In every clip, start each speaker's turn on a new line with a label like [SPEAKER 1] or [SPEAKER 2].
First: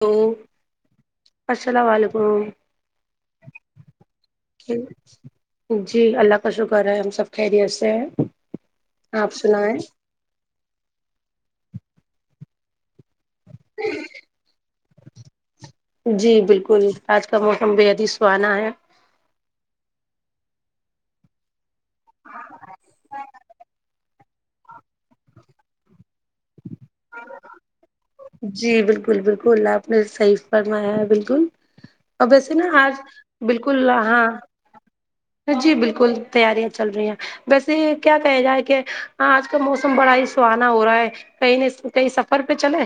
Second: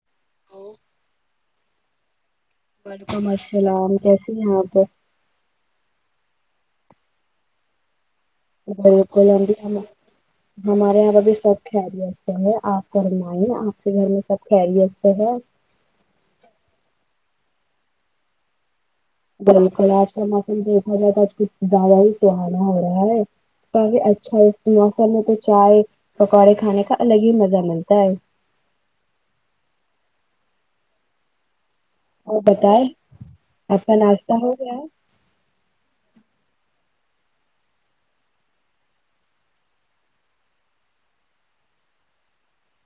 [SPEAKER 1] تو
[SPEAKER 2] ہلو
[SPEAKER 1] اسلام علیکم
[SPEAKER 2] وعلیکم السلام کیسی ہیں آپ
[SPEAKER 1] جی اللہ کا شکر ہے ہم سب خیریت سے ہیں
[SPEAKER 2] بالکل
[SPEAKER 1] آپ
[SPEAKER 2] بھی
[SPEAKER 1] سنائیں
[SPEAKER 2] ہمارے یہاں پہ ابھی سب خیریت یسے ہیں آپ فرمائی آپ کے گھر میں سب خریت سے ہے
[SPEAKER 1] جی بالکل آج کا موسم بےحد ہی سہانا ہے
[SPEAKER 2] بالکل آج کا موسم دیکھا جائے آج کو زیادہ ہی سہانا ہو رہا ہے تکہ اچھا موسم میں تو چائے پکوڑے کھانے کا الگ ہی مزہ ملتا ہے
[SPEAKER 1] جی بالکل بالکل آپ نے صحیح فرمایا ہے بالکل اور ویسے نا آج بالکل
[SPEAKER 2] آپ کا
[SPEAKER 1] ہاں
[SPEAKER 2] ناشتہ ہو گیا
[SPEAKER 1] جی بالکل تیاریاں چل رہی ہیں ویسے کیا کہا جائے کہ ہاں آج کا موسم بڑا ہی سہانا ہو رہا ہے کہیں کہئی سفر پہ چلے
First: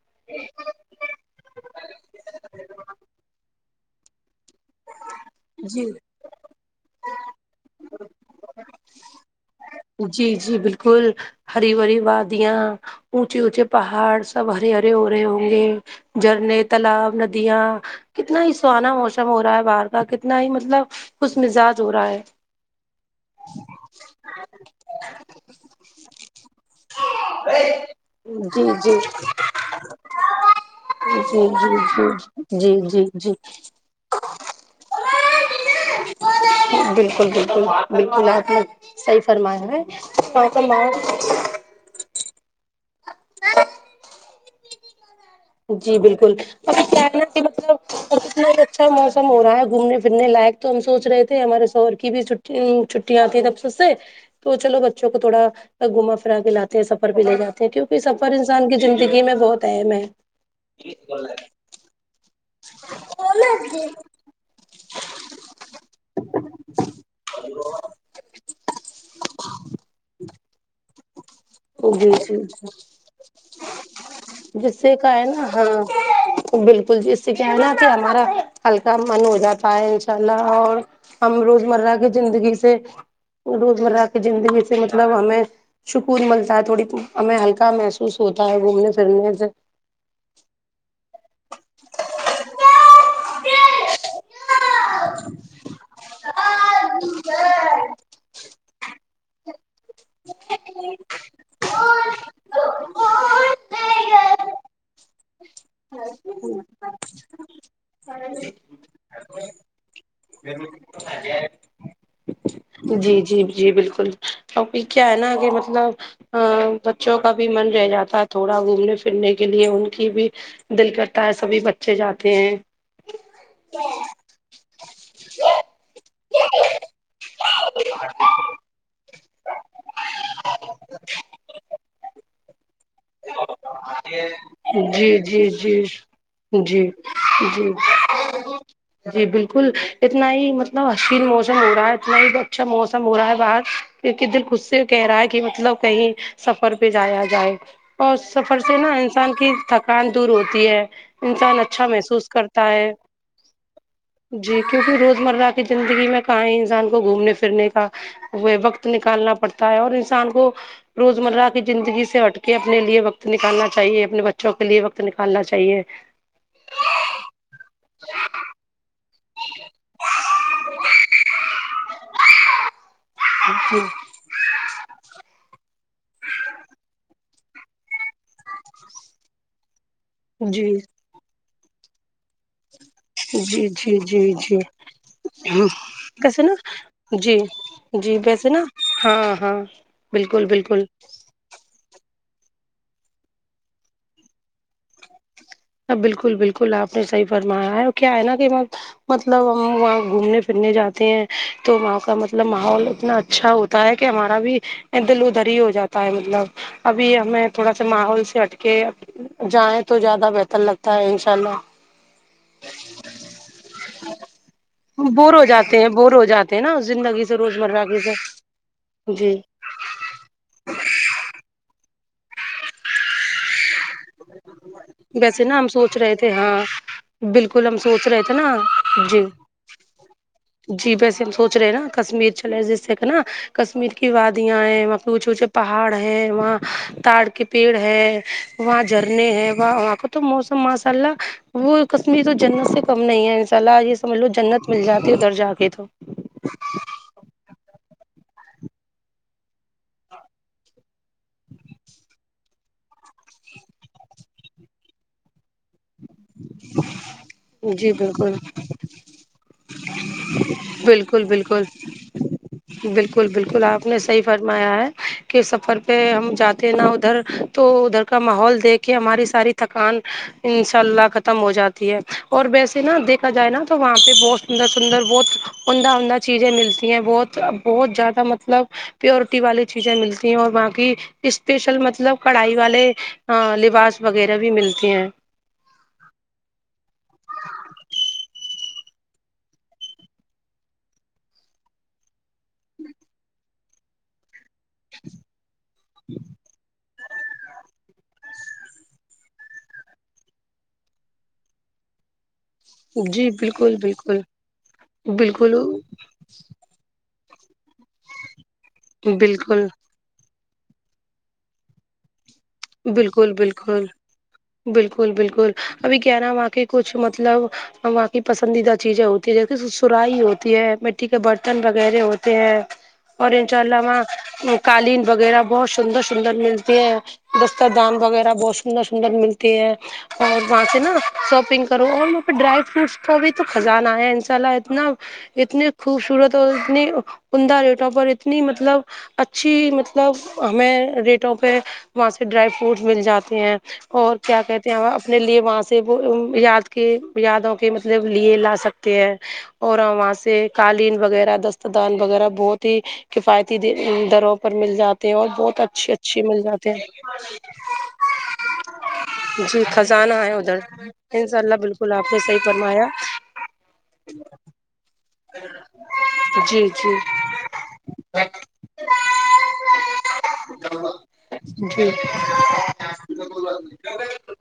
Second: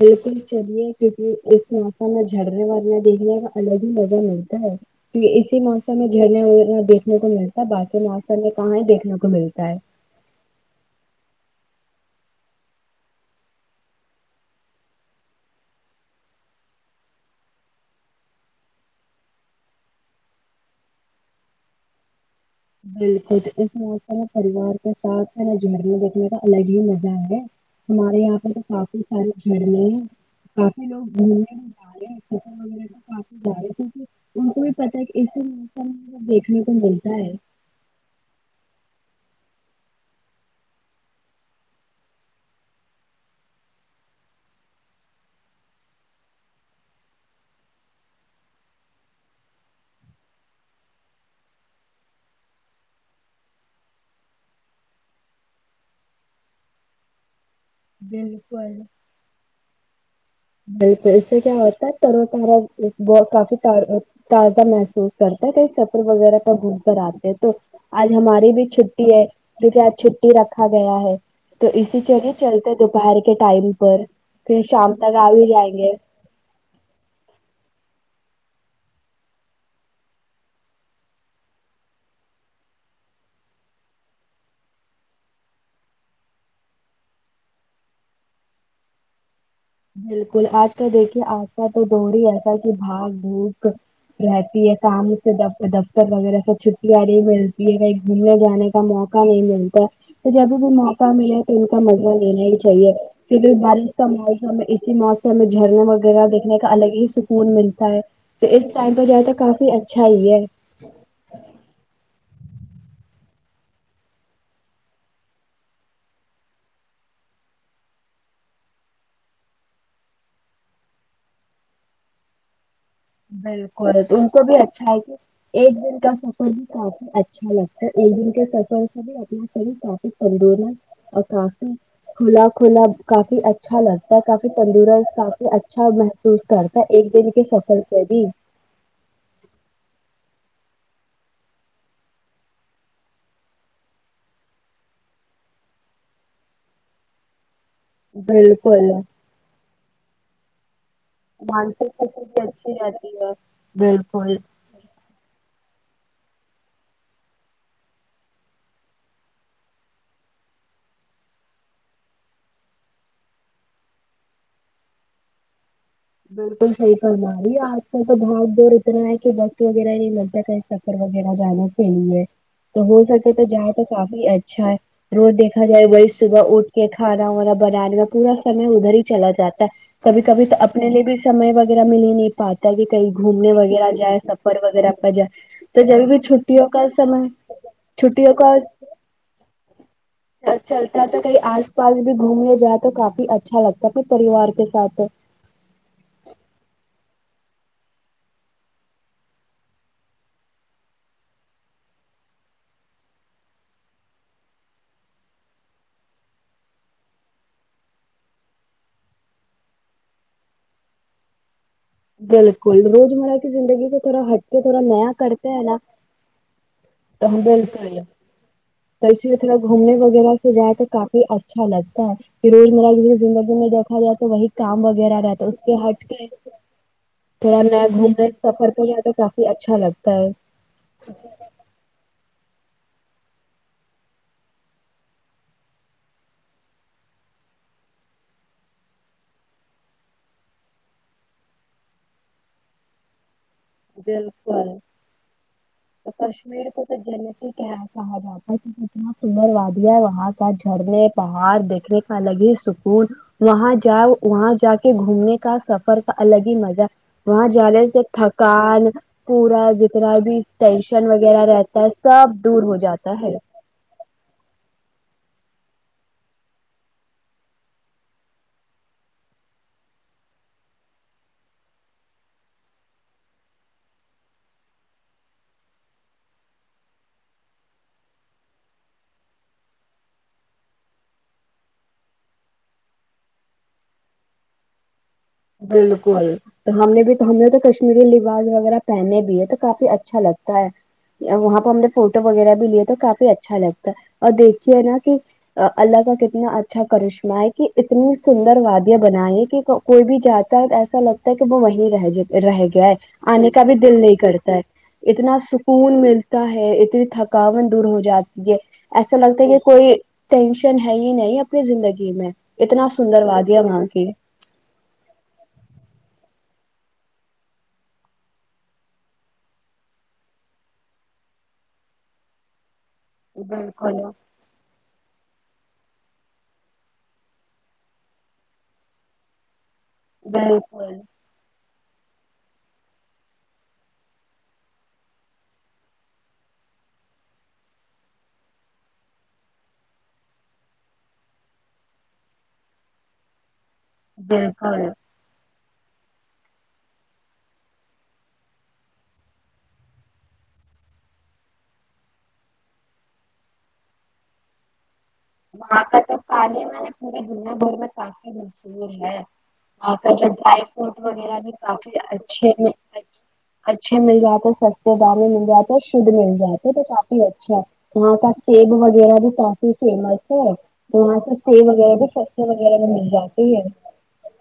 [SPEAKER 2] بالکل چلیے کیونکہ اس موسم میں جھرنے ورنے دیکھنے کا الگ ہی مزہ ملتا ہے اسی
[SPEAKER 1] جی
[SPEAKER 2] موسم میں جھرنا ونا دیکھنے کو ملتا ہے باقی موسم میں کہاں ہی دیکھنے کو ملتا ہے
[SPEAKER 1] جی جی بالکل ہری بری وادیاں اونچے اونچے پہاڑ سب ہرے ہرے ہو رہے ہوں گے جھرنے تالاب ندیا کتنا ہی سہانا موسم ہو رہا ہے باہر کا کتنا ہی مطلب خوش مزاج ہو رہا ہے
[SPEAKER 2] بالکل تو اس میں میرا پریوار کے ساتھ میرا جھرنے دیکھنے کا الگ ہی مزہ ہے ہمارے یہاں پہ تو
[SPEAKER 1] جی جی
[SPEAKER 2] کافی سارے جھرنے ہیں کافی لوگ
[SPEAKER 1] جی جی
[SPEAKER 2] گھومنے میں جا رہے ہیں سفر
[SPEAKER 1] جی جی
[SPEAKER 2] وغیرہ
[SPEAKER 1] جی جی
[SPEAKER 2] کافی جا رہے ہیں کیونکہ ان کو بھی پتا ہے اس موسم دیکنے کو بل
[SPEAKER 1] بالکل بالکل بالکل آپ صحیح فرما ہے [inaudible] جی بالکل اب کیا ہے ن کہ مطلب اتنا بھی اچھا موسم ہو رہا ہے گھومنے پھرنے لائق تو ہم سوچ رہے تھے ہمارے سوہر کی بھی چھو چھٹیاں آتی ہیں تب سے تو چلو بچوں کو تھوڑا گھما پھرا کے لاتے ہیں سفر بھی لے جا کیونکہ سفر انسان
[SPEAKER 2] بالکل
[SPEAKER 1] کی زندگی میں بہت اہم ہے
[SPEAKER 2] بالکل اس سے کیا ہوتا ہے ترو تارا بہت کافیکار تازہ محسوس کرتا ہے کہیں سفر وغیرہ کا گھوم کر آتے ہیں تو آج ہماری بھی چھٹی ہے جو کہ آج چھٹی رکھا گیا ہے تو اسی
[SPEAKER 1] جی
[SPEAKER 2] چرے
[SPEAKER 1] جی
[SPEAKER 2] چلتے دوپہر کے ٹائم پر پھر
[SPEAKER 1] جس
[SPEAKER 2] شام
[SPEAKER 1] سے کا
[SPEAKER 2] تک
[SPEAKER 1] ہے
[SPEAKER 2] آ بھی
[SPEAKER 1] نا ہاں
[SPEAKER 2] جائیں گے
[SPEAKER 1] بالکل جس سے کہنا کہ ہمارا ہلکا من ہو جاتا ہے انشاء اللہ اور ہم روزمرہ کی زندگی سے روزمرہ کی زندگی سے مطلب ہمیں پھول ملتا ہے تھوڑی تو ہمیں ہلکا محسوس ہوتا ہے گھومنے پھرنے سے
[SPEAKER 2] بالکل آج کال دیکھیے آج کا تو دور ہی ایسا کہ بھاگ بھوک رہتی ہے تمج سےدفتر دفتر وغیرہ سب چھٹییا نہیں ملتی ہے کہیں گھومنے جانے کا موقع نہیں ملتا تو جب بھی موقع ملے ان کا مزہ لینا ہی چاہیے کیونکہ بارش کا موسم ہے اسی موسم میں جھرنے وگ یرہ
[SPEAKER 1] سے
[SPEAKER 2] دیکھنے کا الگ ہی سکون ملتا ہے تو اس ٹائم پہ جائے تو کافی اچھا ہی ہے
[SPEAKER 1] جی جی جی بالکل ابھی کیا ہے نا کہ مطلب ا بچوں کا بھی من رہ جاتا ہے تھوڑا گھومنے پھرنے کے لیے ان کی بھی دل کرتا ہے سبھی بچے جاتے ہیں
[SPEAKER 2] بالکل ان کو بھی اچھا ہے کہ ایک دن کا سفر بھی کافی اچھ اچھا لگتا ہے ایک دن کے سفر سے بھی اپنا شریر کافی تندست اور کافی کھلا کھلا کافی اچھا لگتا ہے کافی تندرست
[SPEAKER 1] جی جی
[SPEAKER 2] کافی
[SPEAKER 1] جی
[SPEAKER 2] اچھا محسوس کرتا
[SPEAKER 1] جی
[SPEAKER 2] ہے ایک دن کے
[SPEAKER 1] جی
[SPEAKER 2] سفر ہوں
[SPEAKER 1] جی بالکل اتنا ہی مطلب حسین موسم ہو رہا ہے اتنا ہی اچھا موسم ہو رہا ہے باہر کی دل خود سے کہہ رہا ہے کہ مطلب کہیں سفر پہ جایا جائے اور سفر سے
[SPEAKER 2] بالکل
[SPEAKER 1] نا انسان کی تھکان دور ہوتی ہے انسان اچھا
[SPEAKER 2] مانسک ستی
[SPEAKER 1] محسوس
[SPEAKER 2] بھی
[SPEAKER 1] کرتا
[SPEAKER 2] اچھی
[SPEAKER 1] ہے
[SPEAKER 2] رہتی بالکل
[SPEAKER 1] جی کیونکہ روز مرہ کی زندگی میں کہاں ہی انسان کو گھومنے پھرنے کا وقت نکالنا پڑتا ہے اور انسان کو روزمرہ کی زندگی سے ہٹ کے اپنے لیے وقت نکالنا چاہیے اپنے بچوں کے لیے وقت نکالنا چاہیے
[SPEAKER 2] بالکل صحیح فرما رہی آج کل تو بھاگ دوڑ طح ہے کہ وقت وغیرہ نہیں لگتا کہ سفر وغیرہ جانے کے لیے تو ہو سک تو تو جاہا
[SPEAKER 1] جی
[SPEAKER 2] تو کافی اچھا ہے روز دیکھا جائے وہی صبح اٹھ کے کھانا وانا بنانے کا پورا سمے ادھر ہی چلا جاتا کبھی کبھی تو اپنے لیے بھی سمے وغیرہ مل ہی نہیں پات کل بھی کہیں گھومنے
[SPEAKER 1] جی
[SPEAKER 2] وغیرہ
[SPEAKER 1] جی
[SPEAKER 2] جائے
[SPEAKER 1] جی
[SPEAKER 2] سفر
[SPEAKER 1] جی
[SPEAKER 2] وغیرہ پر جائے تو جب بھی
[SPEAKER 1] کیسے نا
[SPEAKER 2] چھٹیوں کا سمے
[SPEAKER 1] جی جی
[SPEAKER 2] چھٹیوں
[SPEAKER 1] ویسے
[SPEAKER 2] کا
[SPEAKER 1] نا ہاں ہاں بالکل بالکل
[SPEAKER 2] چلتا تو کہئی آج پس بھی گھومنے جائے تو کافی اچھا لگتا ہے پھر پریوار کے ساتھ
[SPEAKER 1] ہ بالکل بالکل آپ نے صحیح فرمایا ہے کیا ہے نا کہ میں مطلب ہم وہاں گھومنے پھرنے جاتے ہیں تو وہاں کا مطلب ماحول اتنا اچھا ہوت ہوتا ہے کہ ہمارا بھی دل ادھری ہی ہو جاتا ہے مطلب ابھی ہمیں تھوڑا سا ماحول سے ہٹ کے جائیں تو زیادہ بہ تر لگتا ہے ان شاء اللہ
[SPEAKER 2] بالکل روزمرہ کی زندگی سے تھوڑا ہٹ کے تھوڑا نیا کرتے ہے نا
[SPEAKER 1] تھے نا زندگی
[SPEAKER 2] تو
[SPEAKER 1] سے
[SPEAKER 2] ہم
[SPEAKER 1] روزمرہ کی
[SPEAKER 2] بالکل
[SPEAKER 1] سے جی
[SPEAKER 2] [unintelligible] گھومنے وغیرہ سے جائے تو کافی اچھا لگتا ہے کہ روزمرہ جسے زندگی میں دیکھا جائے تو وہی کام وغیرہ
[SPEAKER 1] ویسے
[SPEAKER 2] رہتا اس
[SPEAKER 1] نا ہم
[SPEAKER 2] سے
[SPEAKER 1] سوچ
[SPEAKER 2] ہٹ
[SPEAKER 1] رہے
[SPEAKER 2] کے
[SPEAKER 1] تھے ہاں
[SPEAKER 2] تھوڑا
[SPEAKER 1] بالکل ہم
[SPEAKER 2] نیے
[SPEAKER 1] سوچ رہے
[SPEAKER 2] گھومنے
[SPEAKER 1] تھے نا
[SPEAKER 2] سفر پہ جائے تو
[SPEAKER 1] جی
[SPEAKER 2] کافی اچھا لگتا ہے
[SPEAKER 1] چلے نا کشمیر چلے جیسے کہ نا کشمیر کی وادیاں ہیں وہاں پے اوچھے پہاڑ ہے وہاں تار کے پیڑ ہے وہاں جھرنے ہیں وہ کو تو موسم ماشاء اللہ وہ کشمیر تو جنت سے کم نہیں ہے سلاح یہ سمجھ لو جنت
[SPEAKER 2] بالکل
[SPEAKER 1] مل جاتی ہے ادھر جا کے تو
[SPEAKER 2] کشمیر کو تو جنت ہی کیا کہا جات اتنا سندر وادیا ہے وہاں کا جھرنے پہاڑ دیکھنے کا الگ ہی سکون وہاں جاؤ وہاں جا کے گھومنے کا سب سفر کا الگ ہی مزہ ہے وہاں جانے
[SPEAKER 1] جی
[SPEAKER 2] سے
[SPEAKER 1] بالکل
[SPEAKER 2] تھکان پورا جتنا بھی ٹینشن
[SPEAKER 1] بالکل
[SPEAKER 2] وغیرہ
[SPEAKER 1] بالکل
[SPEAKER 2] رہتا ہے سب دور ہو جاتا
[SPEAKER 1] بالکل
[SPEAKER 2] ہے
[SPEAKER 1] بالکل اپ نے صحیح فرمایا ہے کہ سفر پہ ہم جاتے نا ادھر تو ادھر کا ماحول دیکھ کہ ہماری ساری تھکان انشاء اللہ ختم ہو جاتی ہے اور ویسے نا دیکھا جائے نا تو وہاں پہ بہت سندر سندر بہت عدہ عمدہ چیزیں ملتی ہیں بہت بہت زیادہ مطلب پیورٹی والی چیزیں ملتی ہیں اور وہاں کی اسپیشل مطلب کڑھائی والے لباس وغیرہ بھی ملتی ہیں
[SPEAKER 2] بالکل تو ہم نے بھی تو ہم نے تو کشمیری لباس وغیرہ پہنے بھی ہے تو کافی اچھا لگتا ہے وہاں پہ ہم نے فوٹو وغیرہ بھی لیا تو کافی اچھا لگتا ہے اور دھ کے ہے نا کہ اللہ کا کتنا اچھا کرشمہ ہے کی اتنی سندر وادیا بنائی کہ کوئی بھی جاتتا ایسا لگتا ہے کہ وہیں رہ جاتا رہ گیا ہے
[SPEAKER 1] جی
[SPEAKER 2] آنے کا بھی
[SPEAKER 1] بالکل
[SPEAKER 2] دل نہیں
[SPEAKER 1] بالکل
[SPEAKER 2] کرتا ہے اتنا
[SPEAKER 1] بالکل
[SPEAKER 2] سکون مل تا ہے اتنی تھکاوون دور ہو جاتی ہے ایسا لگتا ہے کہ
[SPEAKER 1] بالکل
[SPEAKER 2] کوئی ٹینشن ہے ہی نہیں اپنی زندگی میں اتنا سندر
[SPEAKER 1] بالکل
[SPEAKER 2] وادیا وہاں
[SPEAKER 1] بالکل
[SPEAKER 2] کی
[SPEAKER 1] بالکل بالکل ابھی کیا ہے نا وہاں کے کچھ مطلب وہاں کی پسندیدہ چیزیں ہو جیسے سو سرائی ہوتی ہے مٹی کے برتن وغیرہ ہوتے ہیں اور انشاء اللہ
[SPEAKER 2] بالکل
[SPEAKER 1] وهاں قالین وغیرہ بہت سندر سندر ملتی ہے دستر دان وغیرہ بہت سندر سندر ملتی ہے اور وہاں سے نا
[SPEAKER 2] بالکل
[SPEAKER 1] شاپنگ کرو اور وہاں پے ڈرائی فروٹس کو بھی تو خزانہ آیا ہے انشاء اللہ اتنا اتنی خوبصورت اور اتنی عمدہ ریٹوں پر اتنی مطلب اچھی مطلب ہمیں ریٹوں پہ وہاں سے ڈرائی فروٹس مل جاتے ہیں اور کیا کہتے ہیں
[SPEAKER 2] بالکل
[SPEAKER 1] اپنے لیے وہاں سے وہ یاد کے یادوں کے مطلب لیے لا سکتے ہیں اور وہاں سے قالین وغیرہ دست دان وغیرہ بہت ہی کفایتی دی دروں پر مل جاتے ہیں اور بہت اچھی اچھی مل جاتی
[SPEAKER 2] پورے دنیا بھر میں کافی مشہور ہے
[SPEAKER 1] جی
[SPEAKER 2] اور پے
[SPEAKER 1] خزانہ
[SPEAKER 2] جو
[SPEAKER 1] ہے ادھر
[SPEAKER 2] ڈرائی فروٹ
[SPEAKER 1] انشاء
[SPEAKER 2] وغیرہ بھی
[SPEAKER 1] اللہ
[SPEAKER 2] کافی
[SPEAKER 1] بالکل آپ نے صحیح
[SPEAKER 2] اچھے ہیں
[SPEAKER 1] فرمایا
[SPEAKER 2] اچھے مل جاتے سستے دام میں مل جاتے اور شدھ مل
[SPEAKER 1] جی
[SPEAKER 2] جاتے تو
[SPEAKER 1] جی
[SPEAKER 2] کافی اچھا یہاں کا سیب وغیرہ بھی کافی فیمس ہے تو یہاں سے سیب
[SPEAKER 1] جی
[SPEAKER 2] وغیرہ بھی سستے وغیرہ میں مل جاتی ہی ہیں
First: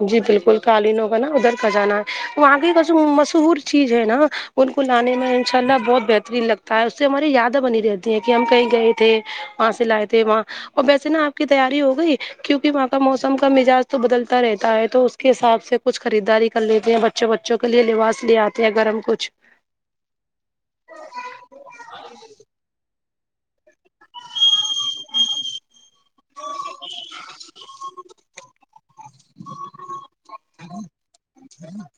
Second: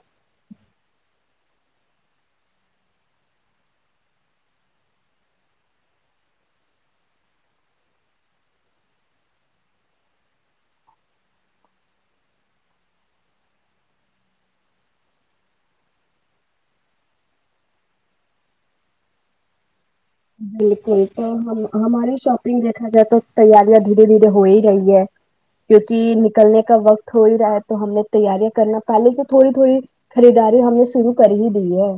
[SPEAKER 1] جی بالکل قالینوں کا نا ادھر خزانہ وہاں کی کا جو مشہور چیز ہے نا ان کو لانے میں ان شاء اللہ بہت بہترین لگتا ہے اس سے ہماری یادیں بنی رہتی ہیں کہ ہم کہیں گئے تھے وہاں سے لائے تھے وہاں اور ویسے نا آپ کی تیاری ہو گئی کیوںکہ وہاں کا موسم کا مزاج تو بدلتا رہتا ہے تو اس کے حساب سے کچھ خریداری کر لیتے ہیں بچوں بچوں کے لیے لباس لے آتے ہیں گرم کچھ
[SPEAKER 2] بالکل تو ہم ہماری شاپنگ دیکھا جائے تو تیاریاں دھیرے دھیرے ہو ہی رہی ہے کیونک نکلنے کا وقت ہو ہی رہا ہے تو ہم نے تیاریاں کرنا پہلے جو تھوڑی تھوڑی خریداری ہم نے شروع کر ہی دی ہے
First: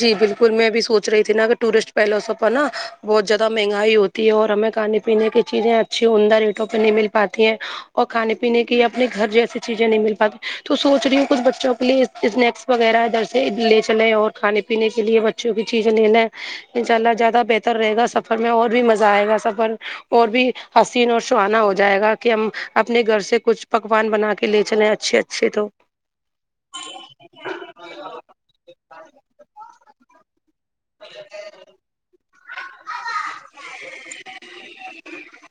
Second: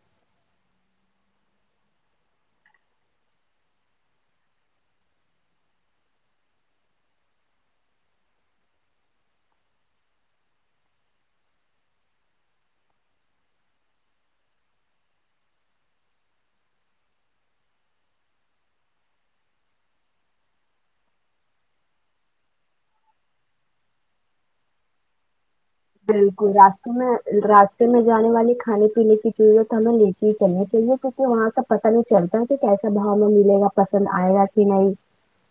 [SPEAKER 1] جی بالکل میں بھی سوچ رہی تھی نا کہ ٹورسٹ پہلووں پر نا بہت زیادہ مہنگائی ہوتی تی ہے اور ہمیں کھانے پینے کی چیزیں اچھی عمدہ ریٹوں پہ نہیں مل پاتی ہیں اور کھانے پینے کی اپنے گھر جیسی چیزیں نہیں مل پاتی تو سوچ رہی ہوں کچھ بچوں کے لیے اسنیکس وغیرہ جیسے لے چلے اور کھے پینے کے لیے بچوں کی چیزیں لیںنا ہے انشاء اللہ زیادہ بہتر رہے گا سفر میں اور بھی مزہ آئے گا سفر اور بھی حسین اور سہانا ہو جائے گا کہ ہم اپنے گھر سے کچھ پکوان بنا کے لے چلیں اچھے اچھے تو
[SPEAKER 2] بالکل راستے میں راستے میں جانے والے کھانے پینے کی چیزے تو ہمیں لے کے ہی چلنی چاہیے کیونکہ وہاں کا پتا نہیں چلتا ہے کہ کیسا بھاؤ ہمیں مل گا پسند آئے گا کہ نہیں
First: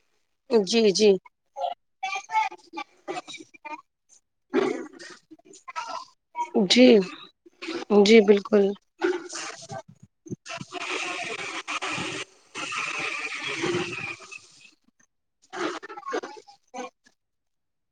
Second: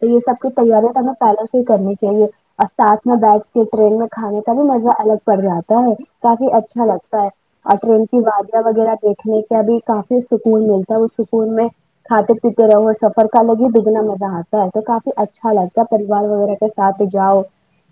[SPEAKER 2] تو یہ سب کی
[SPEAKER 1] جی
[SPEAKER 2] تیارییا ہم
[SPEAKER 1] جی
[SPEAKER 2] ہمیں پہلے سے ہی کرنی چاہیے اور ساتھ میں بیٹھ کے ٹرین میں کھانے کا بھی مزہ الگ پڑ جاتا ہے کافی اچھا
[SPEAKER 1] جی
[SPEAKER 2] لگتا ہے اور ٹرین کی
[SPEAKER 1] جی
[SPEAKER 2] وادیاں
[SPEAKER 1] بالکل
[SPEAKER 2] وغیرہ دیکھنے کے اب کافی سکون ملتا ہے اس سکون میں کھاتے پیتے رہو سفر کا لگ ہی دگنا مزہ آتا ہے تو کافی اچھا لگتا ہے پریوار وغیرہ کا سھ جاؤ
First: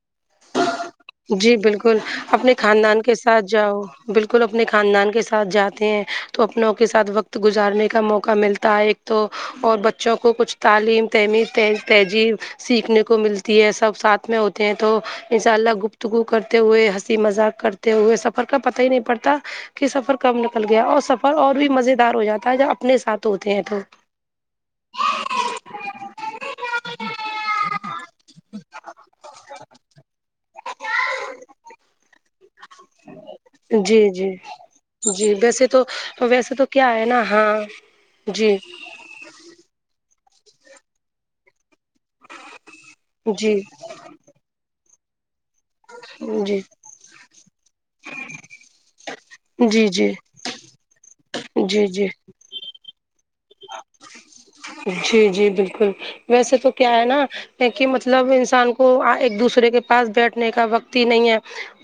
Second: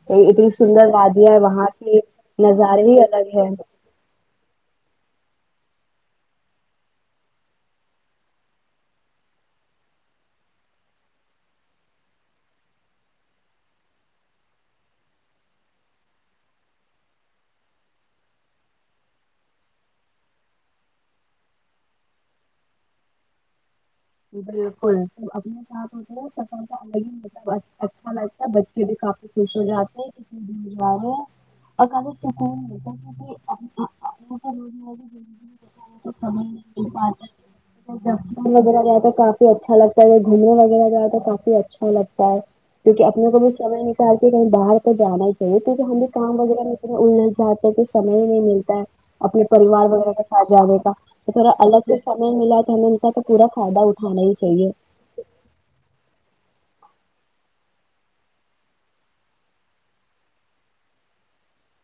[SPEAKER 2] اتنی سندر وادیاں ہے
[SPEAKER 1] جی
[SPEAKER 2] وہاں
[SPEAKER 1] بالکل
[SPEAKER 2] کی
[SPEAKER 1] اپنے
[SPEAKER 2] نظارے ہی
[SPEAKER 1] خاندان کے
[SPEAKER 2] الگ
[SPEAKER 1] ساتھ
[SPEAKER 2] ہے
[SPEAKER 1] جاؤ بالکل اپنے خاندان کے ساتھ جاتے ہیں تو اپنوں کے ساتھ وقت گزارنے کا موقع ملتا ہے ایک تو اور بچوں کو کچھ تعلیم تہمیز تہذیب سیکھنے کو ملتی ہوتی ہے سب ساتھ میں ہوتے ہیں تو ان شاء اللہ گفتگو کرتے ہوئے ہنسی مذاق کرتے ہوئے سفر کا پتہ ہی نہیں پڑتا کہ سفر کب نکل گیا اور سفر اور بھی مزے دار ہو جاتا ہے جب اپنے ساتھ ہوتے ہیں تو
[SPEAKER 2] بالکل سب اپنے ساتھ ہوتے سفتا ملب اچھا لگتا ہے بچے بھی کافی خوش ہو جاتے ہیں بھیجو [inaudible] [inaudible] تو
[SPEAKER 1] جی جی جی ویسے تو ویسے تو کیا ہے نا ہاں جی
[SPEAKER 2] کافی اچھا لگتا ہے گھومنے وغیرہ جاؤ تو کافی اچھا لگتا ہے کیونک اپنے کو بھی
[SPEAKER 1] جی
[SPEAKER 2] سمے چل کے کہیں باہر تو جانا ہے تو ہم بھی کام
[SPEAKER 1] جی
[SPEAKER 2] وغیرہ میںنا انا چاہتے ہیں تو سمے ہی نہیں ملتا ہے اپنے پریوار
[SPEAKER 1] جی جی
[SPEAKER 2] وغیرہ کا آ جانے کا تو تھوڑا
[SPEAKER 1] جی
[SPEAKER 2] الگ سے
[SPEAKER 1] جی
[SPEAKER 2] سمے ملا تو ہمیں ان کا پورا فائدہ اٹھانا ہی چاہیے
[SPEAKER 1] جی جی بالکل ویسے تو کیا ہے نا کہ مطلب انسان کو ایک دوسرے کے پاس بیٹھنے کا وقت ہی نہیں ہے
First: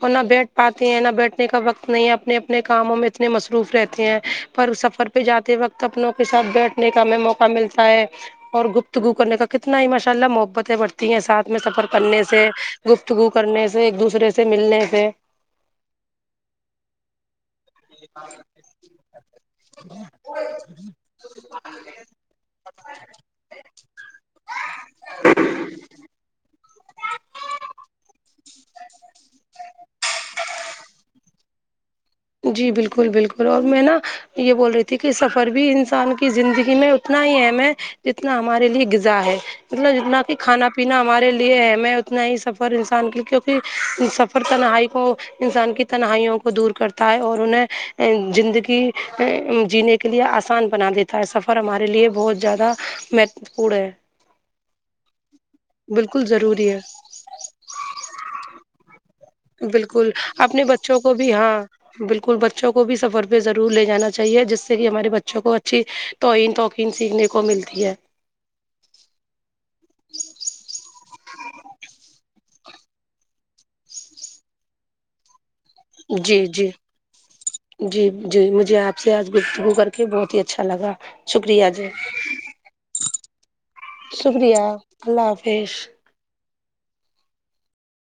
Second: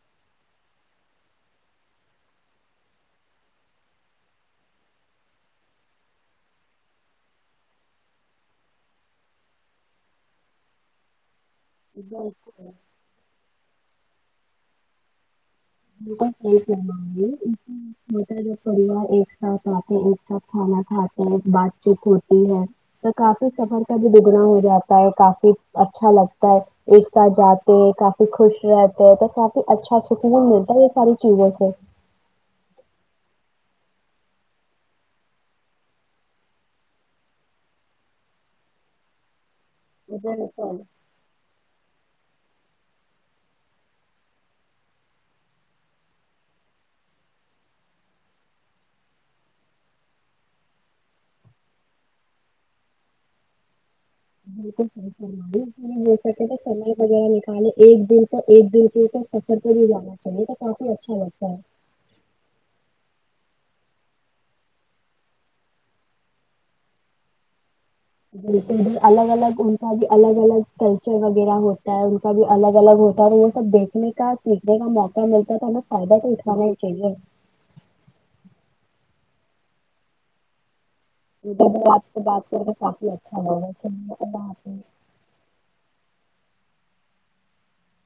[SPEAKER 1] اور نہ بیٹھ پاتے ہیں نہ بیٹھنے کا وقت نہیں ہے اپنے اپنے کاموں میں اتنے مصروف رہتے ہیں پر سفر پہ جاتے وقت اپنوں کے ساتھ بیٹھنے کا ہمیں موقع ملتا ہے اور گفتگو کرنے کا کتنا ہی ماشاء اللہ محبتیں بڑتی ہیں ساتھ میں سفر کرنے سے گفتگو کرنے سے ایک دوسرے سے ملنے سے
[SPEAKER 2] [unintelligible] بتا جو پریوار ایک ساتھ آتے ایک ساتھ کھانا کھاتے ہیں بات چیت ہوتی ہے تو کافی سفر کا بھی دگنا ہو جاتا ہے کافی اچھا لگتا ایک ساتھ جاتے کافی خوش رہتے ہیں تو کافی اچھا سکون مل یہ سار چیزوں سے
[SPEAKER 1] جی بالکل بالکل اور میں نا یہ بول رہی تھی کہ سفر بھی انسان کی زندگی میں اتنا ہی اہم ہے جتنا ہمارے لیے غذا ہے مطلب جتنا کہ کھانا
[SPEAKER 2] سے
[SPEAKER 1] پینا ہمارے لیے ہے میں اتنا ہی سفر انسان کی کیونکہ سفر تنہائی کو انسان کی تنہائیوں کو دور کر تا اور انہیں زندگی ا جینے کے لیے آسان بنا دیتا سفر ہمارے لیے بہت زیادہ مہتو پورن ہے
[SPEAKER 2] بالکل صی ہو
[SPEAKER 1] بالکل
[SPEAKER 2] سکے
[SPEAKER 1] ضروری ہے
[SPEAKER 2] سمے وغیرہ نکالے ایک دن تو ایک دن سے تو سفر پے ہی
[SPEAKER 1] بالکل
[SPEAKER 2] جانا چاہیے تو
[SPEAKER 1] اپنے
[SPEAKER 2] کافی
[SPEAKER 1] بچوں کو
[SPEAKER 2] اچھا
[SPEAKER 1] بھی
[SPEAKER 2] لگتا ہے
[SPEAKER 1] ہاں بالکل بچوں کو بھی سفر پہ ضرور لے جانا چاہیے جس سے کہ ہمارے بچوں کو اچھی ٹوئین ٹوکین سیکھنے کو ملتی ہے
[SPEAKER 2] بالک ادھر الگ الگ ان کا بھی الگ الگ کلچر وغیرہ ہوتا ہے ان کا بھی الگ الگ ہوتا ہے اور وہ ب دیکھنے کا سیکھنے کا موقع ملتا ہے تو ہمیں فائدہ تو
[SPEAKER 1] جی
[SPEAKER 2] اٹھانا
[SPEAKER 1] جی
[SPEAKER 2] ہی چاہیے
[SPEAKER 1] جی جی مجھے آپ سے آج گ کر کے بہت ہی اچھا لگا شکریہ
[SPEAKER 2] باجی
[SPEAKER 1] جی
[SPEAKER 2] اپ سے بات کر کے کافی اچھا لگا چلیے الله
[SPEAKER 1] شکریہ
[SPEAKER 2] حافظ
[SPEAKER 1] اللہ حافظ